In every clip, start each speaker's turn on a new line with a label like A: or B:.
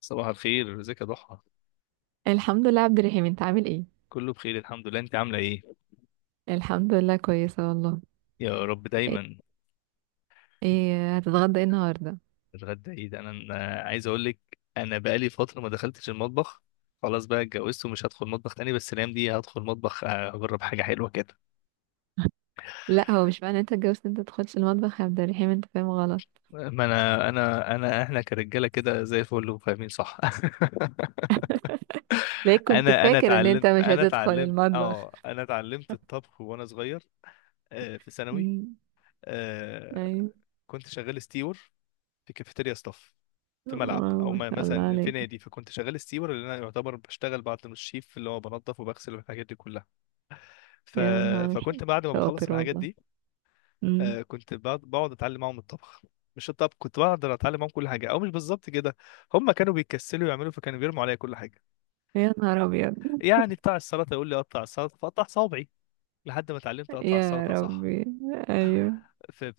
A: صباح الخير، ازيك يا ضحى؟
B: الحمد لله. عبد الرحيم، انت عامل ايه؟
A: كله بخير الحمد لله، انت عامله ايه؟
B: الحمد لله، كويسه والله.
A: يا رب
B: ايه؟
A: دايما.
B: ايه هتتغدى ايه النهارده؟
A: الغدا ايه ده؟ أنا عايز اقول لك، انا بقالي فتره ما دخلتش المطبخ. خلاص بقى اتجوزت ومش هدخل مطبخ تاني، بس الايام دي هدخل مطبخ اجرب حاجه حلوه كده.
B: لا، هو مش معنى انت اتجوزت انت تدخلش المطبخ يا عبد الرحيم. انت فاهم غلط.
A: ما انا انا انا احنا كرجاله كده زي الفل وفاهمين صح.
B: ليه كنت
A: انا انا
B: فاكر ان انت
A: اتعلمت
B: مش
A: انا
B: هتدخل
A: اتعلمت
B: المطبخ؟
A: اه انا اتعلمت الطبخ وانا صغير. في ثانوي.
B: امم.
A: آه،
B: ايوه.
A: كنت شغال ستيور في كافيتيريا ستاف، في ملعب
B: واو،
A: او
B: ما شاء الله
A: مثلا في
B: عليك.
A: نادي. فكنت شغال ستيور، اللي انا يعتبر بشتغل بعد ما الشيف اللي هو بنظف وبغسل والحاجات دي كلها. ف...
B: يا نهار
A: فكنت بعد ما بخلص
B: شاطر
A: الحاجات
B: والله.
A: دي،
B: امم.
A: كنت بقعد اتعلم معاهم الطبخ. مش الطبخ، كنت بقعد اتعلم معاهم كل حاجه، او مش بالظبط كده. هم كانوا بيكسلوا يعملوا، فكانوا بيرموا عليا كل حاجه.
B: يا نهار ابيض.
A: يعني بتاع السلطه يقول لي قطع السلطه، فاقطع صوابعي لحد ما اتعلمت اقطع
B: يا
A: السلطه صح.
B: ربي. ايوه.
A: في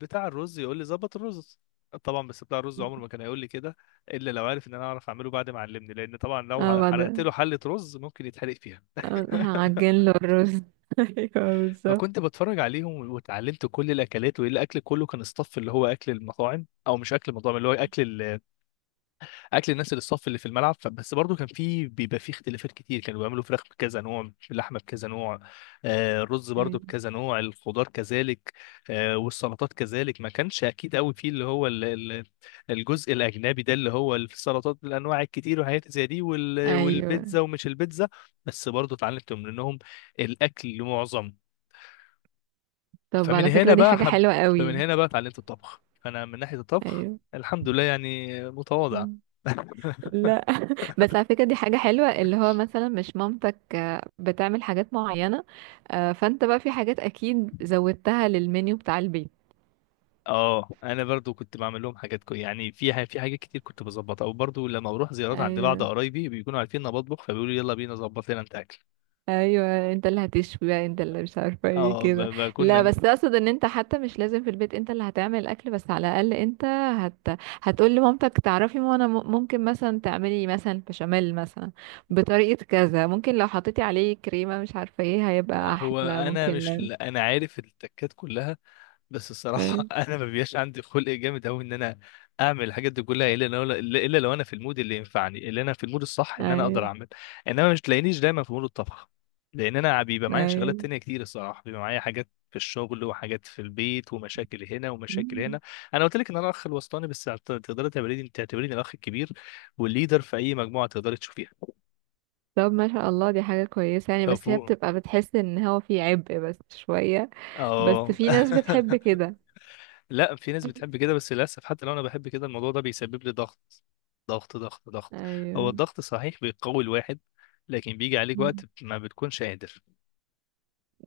A: بتاع الرز يقول لي ظبط الرز، طبعا بس بتاع الرز عمره ما كان هيقول لي كده الا لو عارف ان انا اعرف اعمله، بعد ما علمني، لان طبعا
B: اه،
A: لو حرقت
B: بعد.
A: له حله رز ممكن يتحرق فيها.
B: اه، هعجن له الرز ايوه بالظبط.
A: فكنت بتفرج عليهم واتعلمت كل الاكلات، والاكل كله كان اصطف اللي هو اكل المطاعم، او مش اكل المطاعم، اللي هو اكل اكل الناس اللي الصف اللي في الملعب. فبس برضو كان في بيبقى في اختلافات كتير، كانوا بيعملوا فراخ بكذا نوع، اللحمه بكذا نوع، الرز برضو
B: ايوه.
A: بكذا نوع، الخضار كذلك، والسلطات كذلك. ما كانش اكيد قوي فيه اللي هو الجزء الاجنبي ده اللي هو السلطات بالانواع الكتير وحاجات زي دي
B: أيوة.
A: والبيتزا ومش البيتزا. بس برضو اتعلمت منهم الاكل معظم.
B: طب،
A: فمن
B: على
A: هنا
B: فكرة، دي
A: بقى
B: حاجة
A: حب،
B: حلوة
A: فمن
B: قوي.
A: هنا بقى اتعلمت الطبخ. فانا من ناحيه الطبخ
B: ايوه.
A: الحمد لله يعني متواضع.
B: مم. لا، بس على فكرة، دي حاجة حلوة، اللي هو مثلا مش مامتك بتعمل حاجات معينة. فانت بقى في حاجات اكيد زودتها للمنيو بتاع البيت.
A: اه، انا برضو كنت بعمل لهم حاجات كو، يعني في في حاجات كتير كنت بظبطها. وبرضو لما بروح زيارات عند بعض
B: ايوه،
A: قرايبي بيكونوا عارفين ان انا بطبخ، فبيقولوا يلا بينا ظبط لنا انت اكل.
B: ايوه، انت اللي هتشوي بقى، انت اللي مش عارفة ايه
A: اه
B: كده. لا،
A: بكون،
B: بس اقصد ان انت حتى مش لازم في البيت انت اللي هتعمل الاكل، بس على الاقل انت هت... هتقول لمامتك تعرفي، ما انا ممكن مثلا تعملي مثلا بشاميل مثلا بطريقة كذا. ممكن لو حطيتي عليه كريمة مش عارفة ايه هيبقى
A: هو
B: احلى،
A: انا مش
B: ممكن.
A: انا عارف التكات كلها، بس
B: لا.
A: الصراحه انا ما بيبقاش عندي خلق جامد قوي ان انا اعمل الحاجات دي كلها الا لو انا في المود اللي ينفعني، اللي انا في المود الصح ان انا اقدر
B: ايوه،
A: اعمل. انما مش تلاقينيش دايما في مود الطبخ، لان انا بيبقى معايا شغلات
B: ايوه.
A: تانية كتير الصراحه، بيبقى معايا حاجات في الشغل وحاجات في البيت ومشاكل هنا ومشاكل
B: مم.
A: هنا. انا قلت لك ان انا الاخ الوسطاني، بس تقدري تعتبريني الاخ الكبير والليدر في اي مجموعه تقدري تشوفيها.
B: طب، ما شاء الله، دي حاجة كويسة يعني.
A: لو
B: بس هي
A: فوق،
B: بتبقى بتحس ان هو في عبء بس شوية. بس
A: اه.
B: في ناس بتحب كده.
A: لا، في ناس بتحب كده، بس للاسف حتى لو انا بحب كده الموضوع ده بيسبب لي ضغط، ضغط، ضغط، ضغط. هو
B: ايوه.
A: الضغط صحيح بيقوي الواحد، لكن بيجي عليك
B: مم.
A: وقت ما بتكونش قادر.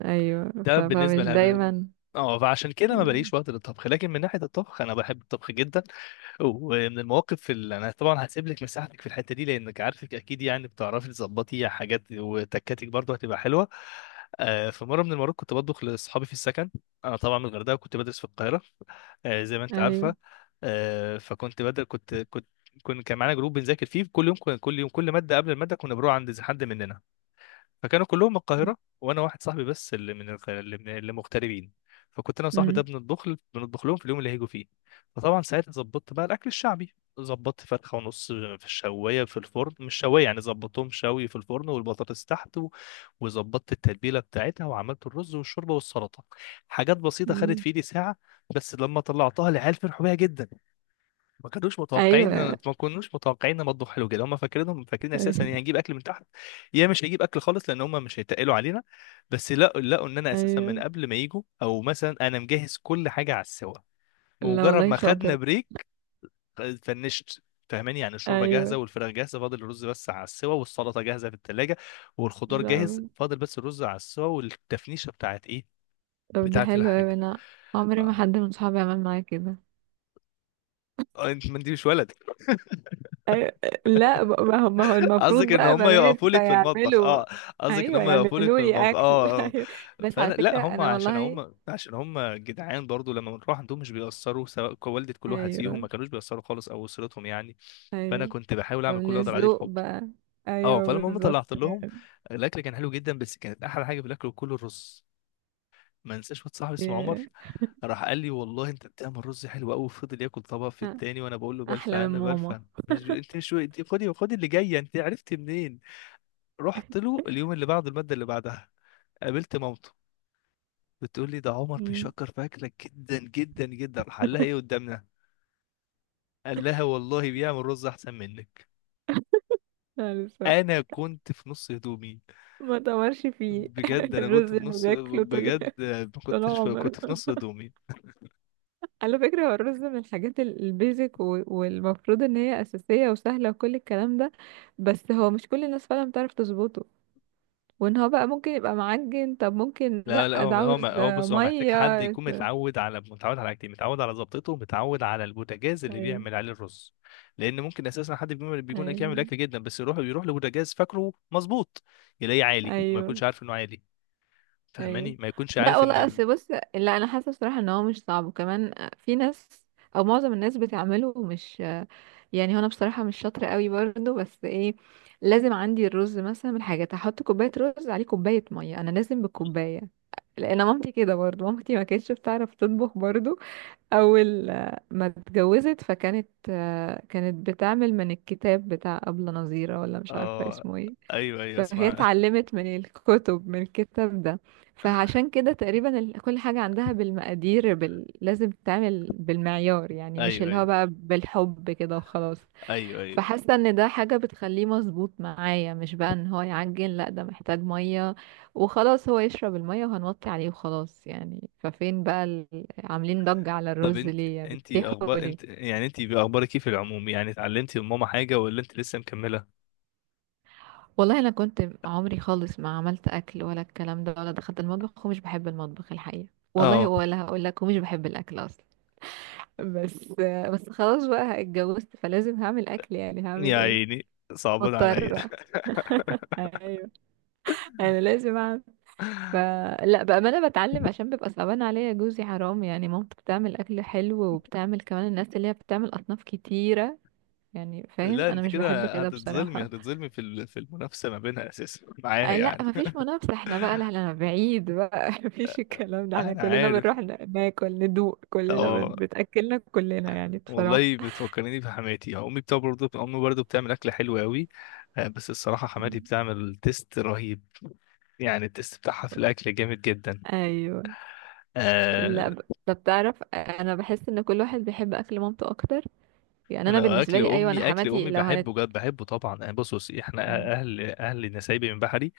B: ايوه،
A: ده بالنسبه
B: فمش
A: لها.
B: دايما.
A: اه، فعشان كده ما
B: مم.
A: بلاقيش وقت للطبخ، لكن من ناحيه الطبخ انا بحب الطبخ جدا. ومن المواقف اللي انا طبعا هسيب لك مساحتك في الحته دي لانك عارفك اكيد، يعني بتعرفي تظبطي حاجات وتكاتك برضه هتبقى حلوه. في مره من المرات كنت بطبخ لاصحابي في السكن. انا طبعا من الغردقه كنت بدرس في القاهره، زي ما انت عارفه.
B: ايوه.
A: فكنت بدل كنت كنت كنا كان معانا جروب بنذاكر فيه كل يوم، كل يوم كل ماده قبل الماده كنا بنروح عند حد مننا. فكانوا كلهم من القاهرة، وأنا واحد صاحبي بس اللي من اللي مغتربين. فكنت أنا وصاحبي ده
B: مم.
A: بنطبخ، بنطبخ لهم في اليوم اللي هيجوا فيه. فطبعا ساعتها ظبطت بقى الأكل الشعبي. ظبطت فرخة ونص في الشواية في الفرن، مش شواية يعني، ظبطتهم شوي في الفرن والبطاطس تحت وظبطت التتبيلة بتاعتها، وعملت الرز والشوربة والسلطة. حاجات بسيطة خدت
B: مم.
A: في إيدي ساعة. بس لما طلعتها العيال فرحوا بيها جدا، ما كانوش متوقعين.
B: ايوه،
A: ما كناش متوقعين ان مطبخ حلو كده. هم فاكرين اساسا
B: ايوه،
A: ان هنجيب اكل من تحت، يا مش هيجيب اكل خالص، لان هم مش هيتقلوا علينا. بس لا، لقوا ان انا اساسا من
B: ايوه.
A: قبل ما يجوا، او مثلا انا مجهز كل حاجه على السوا
B: لا
A: بمجرد
B: والله،
A: ما خدنا
B: شاطر.
A: بريك. فنشت، فاهماني، يعني الشوربه جاهزه
B: ايوه.
A: والفراخ جاهزه، فاضل الرز بس على السوا والسلطه جاهزه في الثلاجه، والخضار جاهز،
B: لا،
A: فاضل بس الرز على السوا والتفنيشه بتاعت ايه،
B: طب ده
A: بتاعت
B: حلو اوي.
A: الحاجه.
B: انا عمري ما
A: آه،
B: حد من صحابي عمل معايا كده.
A: انت ما انت مش ولد.
B: أيوة. لا، ما هو المفروض
A: قصدك ان
B: بقى
A: هم
B: بنات
A: يقفوا لك في المطبخ،
B: فيعملوا.
A: اه. قصدك ان
B: ايوه،
A: هم يقفوا لك
B: يعملوا
A: في
B: لي
A: المطبخ،
B: اكل
A: اه، اه.
B: ايوه. بس
A: فانا
B: على
A: لا،
B: فكره، انا والله.
A: هم عشان هم جدعان برضو، لما بنروح عندهم مش بيأثروا، سواء والدة كل واحد فيهم ما
B: ايوه،
A: كانوش بيأثروا خالص، او اسرتهم يعني. فانا
B: ايوه.
A: كنت بحاول اعمل كل
B: فمن
A: اللي اقدر عليه
B: الذوق
A: بحب.
B: بقى.
A: اه،
B: ايوه
A: فلما هم
B: بالظبط.
A: طلعت لهم الاكل كان حلو جدا، بس كانت احلى حاجه في الاكل كله الرز. ما انساش واحد صاحبي اسمه عمر
B: يا-
A: راح قال لي والله انت بتعمل رز حلو قوي، وفضل ياكل طبق في
B: ها.
A: التاني وانا بقول له بلفه
B: احلى من
A: انا
B: ماما.
A: بلفه. مش انت مش خدي، اللي جايه انت عرفتي منين. رحت له اليوم اللي بعده المادة اللي بعدها، قابلت مامته. بتقول لي ده عمر
B: مم.
A: بيشكر في أكلك جدا جدا جدا، حلها ايه قدامنا. قال لها والله بيعمل رز أحسن منك.
B: لا لسه.
A: أنا كنت في نص هدومي،
B: ما تمرش فيه
A: بجد أنا
B: الرز
A: كنت في
B: اللي
A: نص،
B: بياكله طول
A: بجد ما
B: طول
A: كنتش
B: عمره.
A: كنت في نص هدومي.
B: على فكره، هو الرز من الحاجات البيزك والمفروض ان هي اساسيه وسهله وكل الكلام ده. بس هو مش كل الناس فعلا بتعرف تظبطه. وان هو بقى ممكن يبقى معجن. طب ممكن،
A: لا
B: لا
A: لا،
B: ده
A: هو هو
B: عاوز
A: هو بص، هو محتاج
B: ميه.
A: حد يكون
B: ايوه،
A: متعود على متعود على حاجتين، متعود على ظبطته، ومتعود على البوتاجاز اللي بيعمل عليه الرز. لان ممكن اساسا حد
B: ايوه،
A: يعمل اكل جدا، بس يروح لبوتاجاز فاكره مظبوط، يلاقيه عالي وما
B: ايوه،
A: يكونش عارف انه عالي.
B: ايوه.
A: فاهماني، ما يكونش
B: لا
A: عارف ان
B: والله، اصل بص، لا. انا حاسه بصراحه ان هو مش صعب، وكمان في ناس. او معظم الناس بتعمله، مش. يعني هو انا بصراحه مش شاطره قوي برضو، بس ايه. لازم عندي الرز مثلا من حاجه، احط كوبايه رز عليه كوبايه ميه. انا لازم بالكوبايه. لان مامتي كده برضو، مامتي ما كانتش بتعرف تطبخ برضو. اول ما اتجوزت فكانت آه، كانت بتعمل من الكتاب بتاع أبلة نظيرة، ولا مش عارفة
A: اه،
B: اسمه ايه.
A: ايوه، ايوه،
B: فهي
A: اسمع.
B: اتعلمت من الكتاب ده. فعشان كده تقريبا كل حاجة عندها بالمقادير، لازم تتعمل بالمعيار، يعني مش
A: ايوه،
B: اللي هو
A: ايوه،
B: بقى بالحب كده وخلاص.
A: ايوه، ايوه،
B: فحاسه ان ده حاجه بتخليه مظبوط معايا، مش بقى ان هو يعجن، لا ده محتاج ميه وخلاص. هو يشرب الميه وهنوطي عليه وخلاص يعني. ففين بقى عاملين ضجة على
A: طب
B: الرز
A: انت،
B: ليه، يا بتسيحوا
A: اخبار انت
B: ليه؟
A: يعني، انت باخبارك ايه في العموم؟ يعني اتعلمتي من ماما حاجه ولا انت لسه مكمله؟
B: والله انا كنت عمري خالص ما عملت اكل ولا الكلام ده، ولا دخلت المطبخ، ومش بحب المطبخ الحقيقه. والله،
A: اه،
B: ولا هقول لك، ومش بحب الاكل اصلا. بس بس خلاص بقى اتجوزت، فلازم هعمل اكل يعني.
A: يا
B: هعمل ايه؟
A: عيني، صعبان عليا.
B: مضطرة ايوه. انا لازم اعمل. ف لا، بأمانة بتعلم عشان بيبقى صعبان عليا جوزي، حرام. يعني مامته بتعمل أكل حلو، وبتعمل كمان الناس اللي هي بتعمل أصناف كتيرة. يعني فاهم،
A: لا
B: أنا
A: انت
B: مش بحب
A: كده
B: كده بصراحة.
A: هتتظلمي في في المنافسه ما بينها اساسا معايا
B: أه لا،
A: يعني.
B: مفيش منافسة. احنا بقى لا احنا بعيد بقى مفيش الكلام ده. احنا
A: انا
B: كلنا
A: عارف،
B: بنروح ناكل، ندوق كلنا،
A: اه.
B: بتأكلنا كلنا يعني بصراحة.
A: والله بتفكرني بحماتي، امي بتاع برضه، امي برضه بتعمل اكل حلو قوي. بس الصراحه حماتي بتعمل تيست رهيب، يعني التيست بتاعها في الاكل جامد جدا.
B: أيوه.
A: آه،
B: لا، طب تعرف، أنا بحس إن كل واحد بيحب أكل مامته أكتر. يعني أنا
A: انا
B: بالنسبة لي، أيوه، أنا
A: اكل
B: حماتي
A: امي
B: لو هنت.
A: بحبه جد، بحبه طبعا يعني. بص، بص، احنا اهل نسايبي من بحري،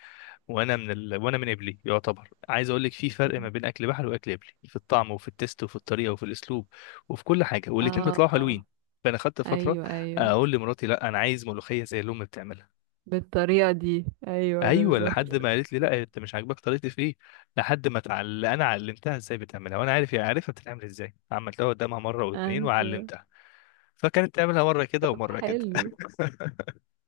A: وانا من وانا من قبلي يعتبر. عايز اقول لك، في فرق ما بين اكل بحري واكل قبلي، في الطعم وفي التست وفي الطريقه وفي الاسلوب وفي كل حاجه، والاتنين
B: اه.
A: بيطلعوا
B: آه.
A: حلوين. فانا خدت فتره
B: ايوه، ايوه،
A: اقول لمراتي لا انا عايز ملوخيه زي اللي امي بتعملها.
B: بالطريقه دي، ايوه
A: ايوه،
B: بالظبط.
A: لحد ما قالت لي لا انت مش عاجباك طريقتي في ايه. لحد ما انا علمتها ازاي بتعملها، وانا عارف هي عارفها بتتعمل ازاي، عملتها قدامها مره واثنين
B: ايوه.
A: وعلمتها. فكانت تعملها مره كده
B: طب
A: ومره كده.
B: حلو.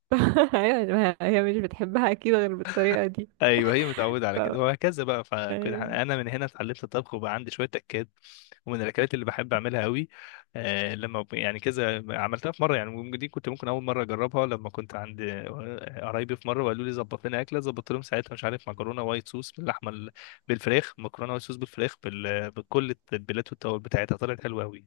B: ايوه، ما هي مش بتحبها اكيد غير بالطريقه دي.
A: ايوه، هي متعوده
B: ف...
A: على كده وهكذا بقى. فكنت
B: أيوة.
A: انا من هنا اتعلمت الطبخ، وبقى عندي شويه تكات. ومن الاكلات اللي بحب اعملها قوي، آه لما يعني كذا عملتها في مره، يعني دي كنت ممكن اول مره اجربها، لما كنت عند قرايبي في مره وقالوا لي ظبط لنا اكله. ظبطت لهم ساعتها مش عارف، مكرونه وايت صوص باللحمه بالفراخ. مكرونه وايت صوص بالفراخ بكل التتبيلات والتوابل بتاعتها، طلعت حلوه قوي.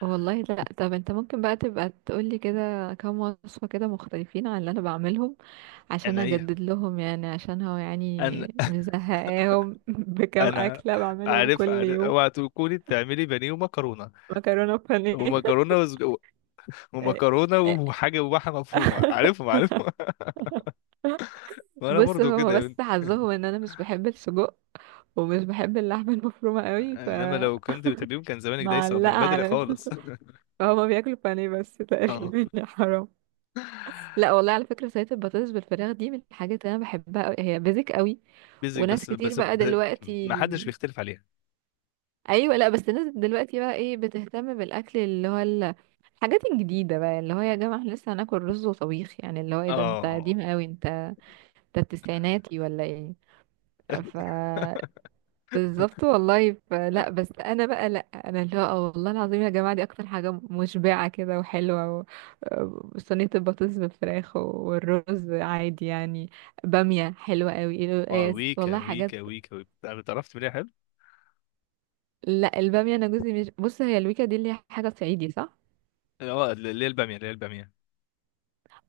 B: والله، لا، طب انت ممكن بقى تبقى تقولي كده كام وصفه كده مختلفين عن اللي انا بعملهم. عشان
A: انا ايه؟
B: اجدد لهم يعني، عشان هو
A: انا
B: يعني مزهقاهم بكام
A: انا
B: اكله بعملهم كل
A: عارف،
B: يوم.
A: اوعى تكوني بتعملي بانيه
B: مكرونه بانيه
A: ومكرونه
B: إيه.
A: ومكرونه وحاجه وبحه مفرومه، عارفهم. وانا
B: بص،
A: برضو
B: هو
A: كده يا
B: بس
A: بنت.
B: حظهم ان انا مش بحب السجق. ومش بحب اللحمه المفرومه قوي.
A: انما لو كنت بتحبيهم كان زمانك دايسه
B: فمعلقه
A: من بدري
B: على
A: خالص.
B: فهما بياكلوا بانيه بس
A: اه،
B: تقريبا يا حرام. لا والله، على فكره، سلطه البطاطس بالفراخ دي من الحاجات اللي انا بحبها قوي. هي بيزك قوي.
A: بيزك
B: وناس
A: بس،
B: كتير بقى دلوقتي.
A: ما حدش بيختلف عليها.
B: ايوه، لا بس الناس دلوقتي بقى ايه بتهتم بالاكل، اللي هو الحاجات الجديده بقى. اللي هو يا جماعه احنا لسه هناكل رز وطبيخ يعني؟ اللي هو ايه ده، انت
A: اه،
B: قديم قوي انت. انت التسعيناتي ولا ايه؟ ف بالظبط والله. لا، بس انا بقى لا انا اللي هو والله العظيم يا جماعه، دي اكتر حاجه مشبعه كده وحلوه صينيه البطاطس بالفراخ والرز عادي يعني. باميه حلوه قوي،
A: اه،
B: القلقاس،
A: ويكا،
B: والله حاجات.
A: ويكا، ويكا، ويكا، انا اتعرفت منها، حلو.
B: لا الباميه انا جوزي مش، بص، هي الويكا دي اللي هي حاجه صعيدي صح؟
A: اه، اللي هي الباميه، اللي هي الباميه.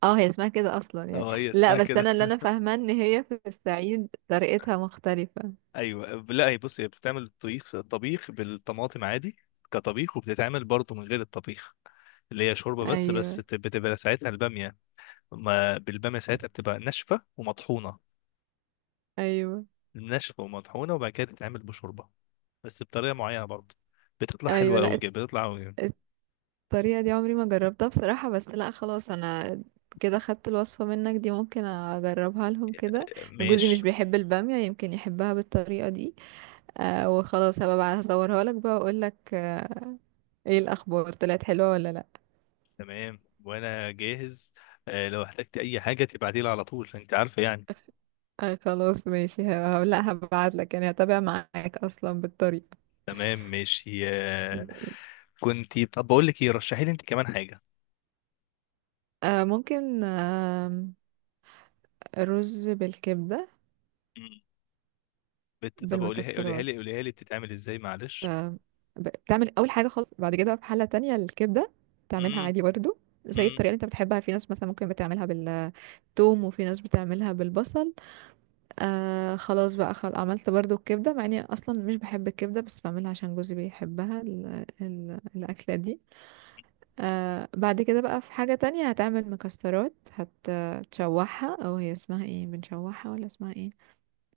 B: اه، هي اسمها كده اصلا يعني.
A: اه، هي
B: لا،
A: اسمها
B: بس
A: كده.
B: انا اللي انا فاهمه ان هي في الصعيد طريقتها مختلفه.
A: ايوه لا، هي بص، هي بتتعمل طبيخ، طبيخ بالطماطم عادي كطبيخ، وبتتعمل برضه من غير الطبيخ اللي هي شوربه بس. بس
B: ايوه،
A: بتبقى ساعتها الباميه، ما بالبامية ساعتها بتبقى ناشفة ومطحونة،
B: ايوه،
A: ناشفة ومطحونة، وبعد كده تتعمل بشوربة بس بطريقة معينة برضه. بتطلع
B: ايوه.
A: حلوة أوي
B: لا،
A: جدا، بتطلع أوي.
B: الطريقة دي عمري ما جربتها بصراحة، بس لا خلاص انا كده خدت الوصفة منك دي، ممكن اجربها لهم كده. إن جوزي
A: ماشي،
B: مش بيحب البامية، يمكن يحبها بالطريقة دي. وخلاص هبقى بقى هصورها لك بقى واقول لك آه. ايه الاخبار، طلعت حلوة ولا لا؟
A: تمام، وأنا جاهز. لو احتجت أي حاجة تبعتيلي على طول، أنت عارفة يعني.
B: خلاص ماشي لا هبعت لك يعني، هتابع معاك اصلا بالطريقة.
A: تمام ماشي. كنت طب بقول لك إيه، رشحي لي أنت كمان حاجة.
B: آه، ممكن. آه. رز بالكبدة
A: مم. طب قوليها، قوليها
B: بالمكسرات.
A: لي، قوليها لي بتتعمل إزاي، معلش.
B: آه، بتعمل اول حاجه خالص، بعد كده في حله تانية الكبده بتعملها
A: مم.
B: عادي برضو. زي
A: مم.
B: الطريقه اللي انت بتحبها. في ناس مثلا ممكن بتعملها بالثوم، وفي ناس بتعملها بالبصل. خلاص بقى عملت برضو الكبده، مع اني اصلا مش بحب الكبده بس بعملها عشان جوزي بيحبها، الاكله دي. بعد كده بقى في حاجه تانية، هتعمل مكسرات. هتشوحها، او هي اسمها ايه، بنشوحها ولا اسمها ايه؟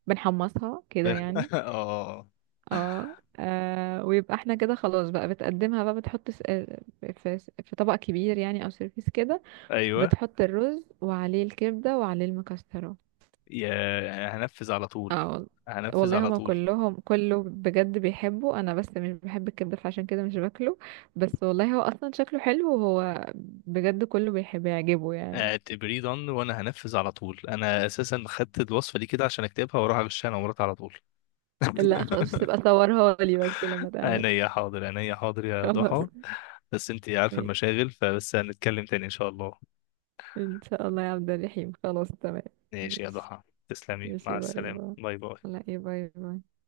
B: بنحمصها كده يعني.
A: آه،
B: اه. ويبقى احنا كده خلاص بقى، بتقدمها بقى، بتحط في طبق كبير يعني، او سيرفيس كده.
A: أيوه،
B: بتحط الرز وعليه الكبدة وعليه المكسرات.
A: يا هنفذ على طول،
B: اه
A: هنفذ
B: والله
A: على
B: هما
A: طول.
B: كلهم كله بجد بيحبه، انا بس مش بحب الكبدة فعشان كده مش باكله. بس والله هو اصلا شكله حلو، وهو بجد كله بيحبه يعجبه يعني.
A: اعتبريه done وانا هنفذ على طول، انا اساسا خدت الوصفه دي كده عشان اكتبها واروح اغشها انا ومراتي على طول.
B: لا خلاص، تبقى صورها لي بس لما تعمل.
A: عينيا حاضر، عينيا حاضر، يا
B: خلاص
A: ضحى. بس انت عارفه
B: ماشي.
A: المشاغل، فبس هنتكلم تاني ان شاء الله.
B: ان شاء الله يا عبد الرحيم، خلاص تمام.
A: ماشي يا
B: ماشي.
A: ضحى، تسلمي،
B: ماشي،
A: مع
B: باي
A: السلامه،
B: باي.
A: باي باي.
B: لا ايه، باي باي.